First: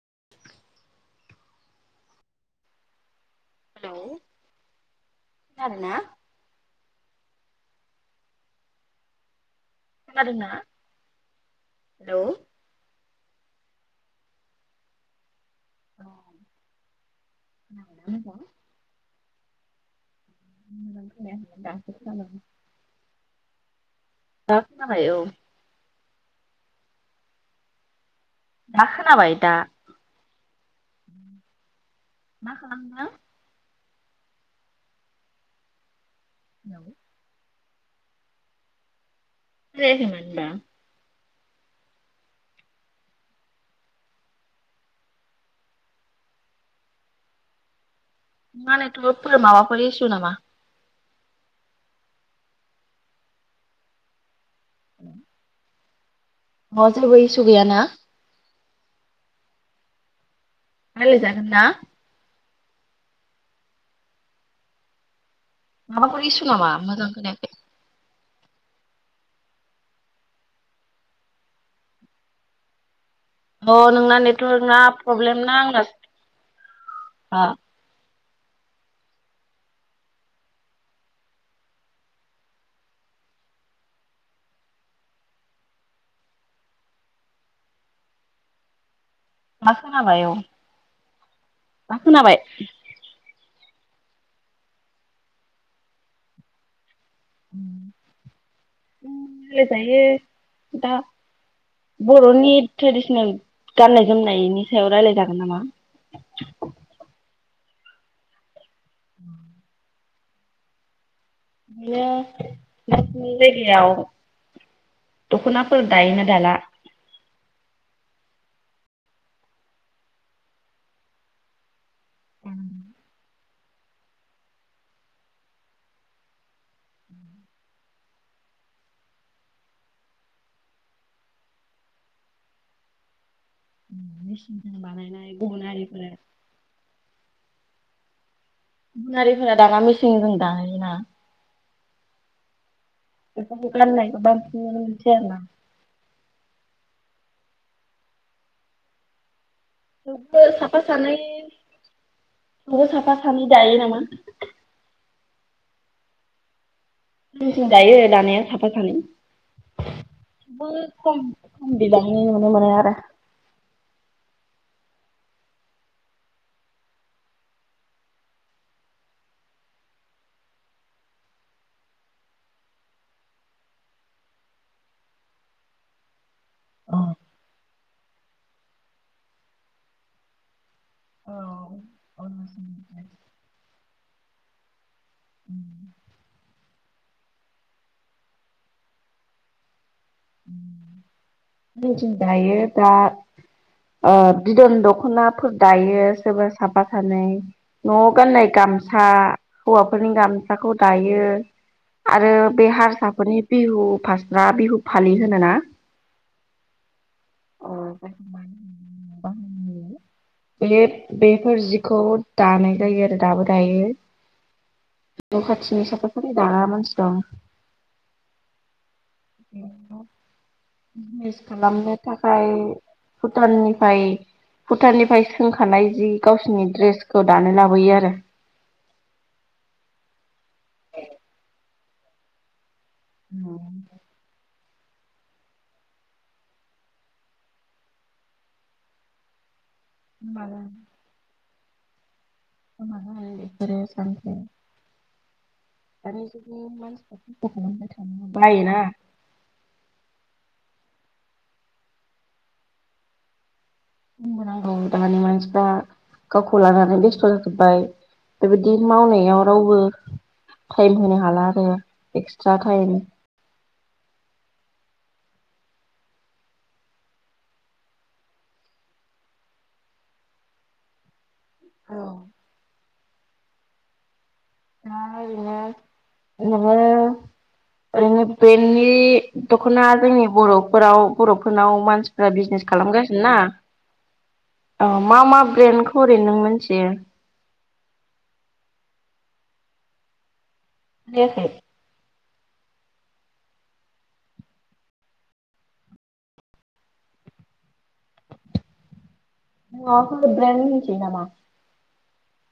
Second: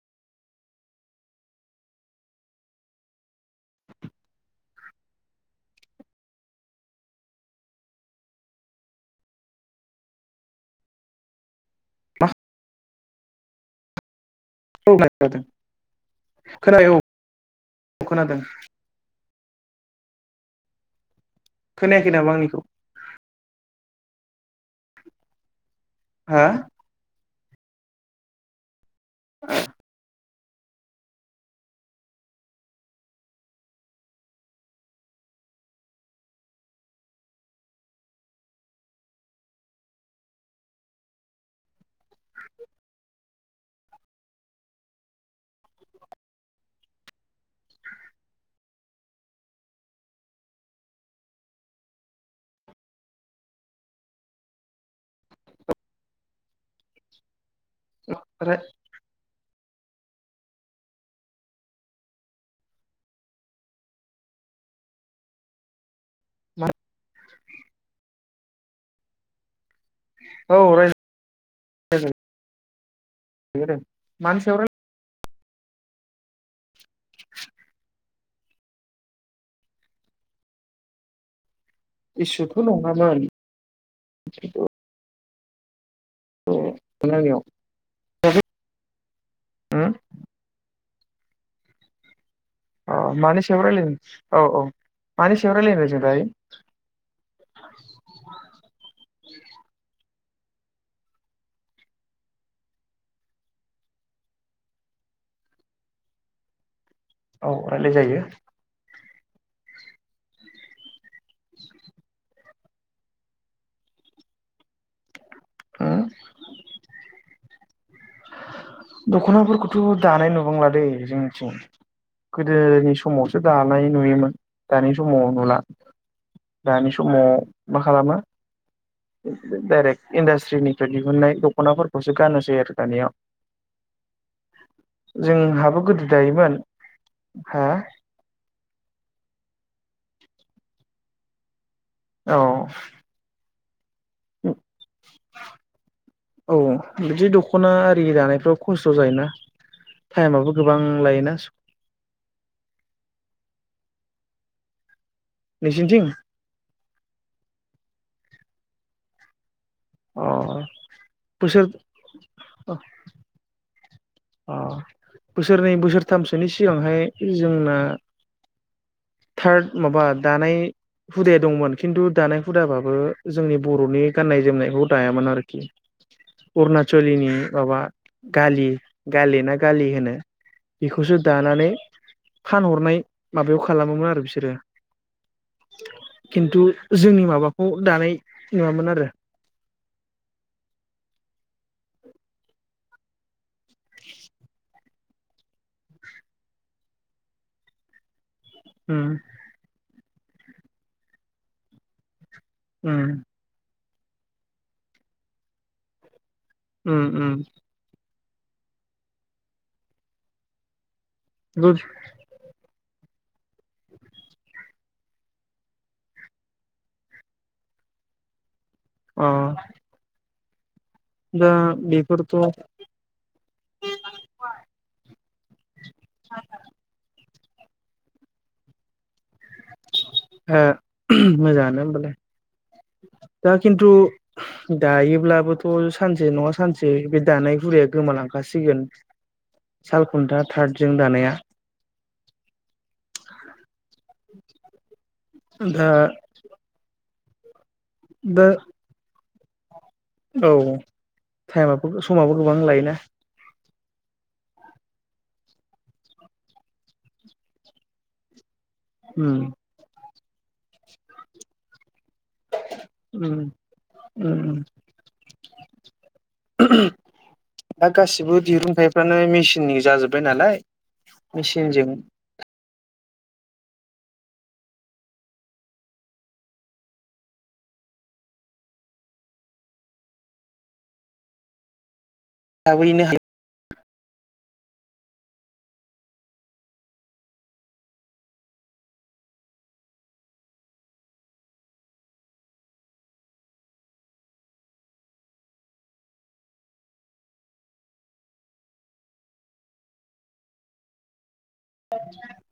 [inaudible] Hello खोनादोंना? खोनादोंना hello? मा [unintelligible] खोनायो औ औ खोनादों। [inaudible] दा खोनायाखै नामा आंनिखौ? दा जाबाय औ। हा दा खोनाबाय दा। मा खालाम नो? हेलौ खोनायाखै मोनबा [inaudible] मा नेतर्वकफोर माबाफोर इसु नामा? हेलौ [unintelligible] गैयाना। रायलाय जागोन ना? माबाफोर इसु नामा मोजां खोनायाखै। औ राय जागोन औ नोंना नेटवर्क राय ना प्रब्लेम नां आंनास ओ इसुथ नङामोन औ [unintelligible] दा खोनाबाय औ दा खोनाबाय? अ मानेस सायाव रायलायनि औ औ मानिसायाव रायलाय नो जों दायो? रायलाय जायो। दा बर'नि ट्रेडिसनेल गाननाय जोमनायनि सायाव रायलाय जागोन नामा? औ रायलाय जायो। [inaudible] बिदिनो नोंसिनि जायगायाव। दख नाफोर दायोना दाला? दख नाफोरखौथ दानाय नुबांला दै जोंनिथिं। गोदोनि समाव दानाय नुयोमोन दानि समाव नुला दानि समाव मा खालामो [unintelligible] डाइरेक्ट इन्डासट्रिनिफ्राय दिहुननाय दख'नाफोरखौसो गानसै आरो दानिया। मेसिन जों बानायनाय गुबुन जोंहाबो गोदो हारिफोरा दायोमोन हा? गुबुन हारिफोरा दाना मिसिंजों दायोना। औ [unintelligible] [unintelligible] बांसिन नुनो मोनसै आरोना ख'ना आरि दानायफ्राव खस्थ' जायोना नोंबो टाइमाबो साफा गोबां सानै लायोना नोंबो साफा सानै जायो नामा नोंसिनिथिं जोंनिथिं दायो दानाया साफा सानै अ खम बोसोर खम बिबां नि नुनो मोनो आरो। अ बोसोरनै बोसोरथामसोनि सिगांहाय जोंना थार्द माबा दानाय हुदाया दंमोन खिन्थु दानाय हुदाबाबो जोंनि बर'नि गाननाय जोमनायखौ दायामोन आरोखि औ अरुणचलिनि माबा गालि गाले ना गालि होनो? बेखौसो दानानै फानहरनाय माबायाव खालामो मोन आरो बिसोर सोरो? खिन्थु जोंनि मा माबाखौ दानाय नङामोन आरो जोंनिथिं दायो दा ओ बिदन द खनाफोर दायो सोरबा साफा सानै नआव गाननाय उम गामसा हौवा फोरनि गामसाखौ दायो आरो बे उम हारसाफोरनि बिहु फास्रा बिहु फालि होनोना उम उम बेयो बेफोर गुद जिखौ दानाय जायो आरो दाबो दायो न खाथिनि साफा सानै दाग्रा मानसि दं अ [unintelligible] बिजनेस दा खालामनो बेफोरथ' ओ थाखाय भुटाननिफाय भुटाननिफाय सोंखानाय जि गावसोरनि ड्रेस दानो लाबोयो आरो हो उम मोजांआनो ओमबालाय दा खिनथु दायोब्लाबोथ सानसे नङा सानसे बे दानाय हुदाया गोमालांखासिगोन सालखुन्था होमबालाय थार्दजों दानाया [unintelligible] बेफोरो सानसे दा दानि जुगनि मानसिफोर [unintelligible] [unintelligible] दा बायोना औ टाइमआबो समाबो गोबां लायोना बुंबोनांगौ दानि मानसिफ्रा गावखौ लानानै बेस्थ जाजोब्बाय बेबायदि उम मावनायाव रावबो टाइम होनो हाला आरो एक्सट्रा टाइम उम उम [unintelligible] दा गासिबो दिरुंथाइफ्रानो मेचिननि जाजोबबाय नालाय मेचिनजों दा दा ओरैनो नोङो ओरैनो बेनि दखना जोंनि बरफोराव बरफोरनाव मानसि बिजनेस थाबैनो खालामगासिनो ना औ मा मा ब्रेन्डखौ ओरै नों मिथियो खोनायाखै माबाफोर ब्रेननि मिथियो नामा नोंथां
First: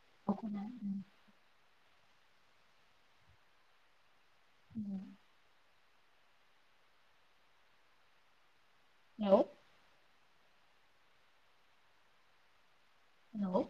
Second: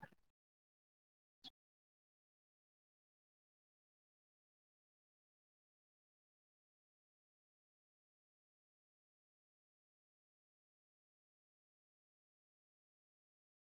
[unintelligible] [inaudible] हेलो नंगौ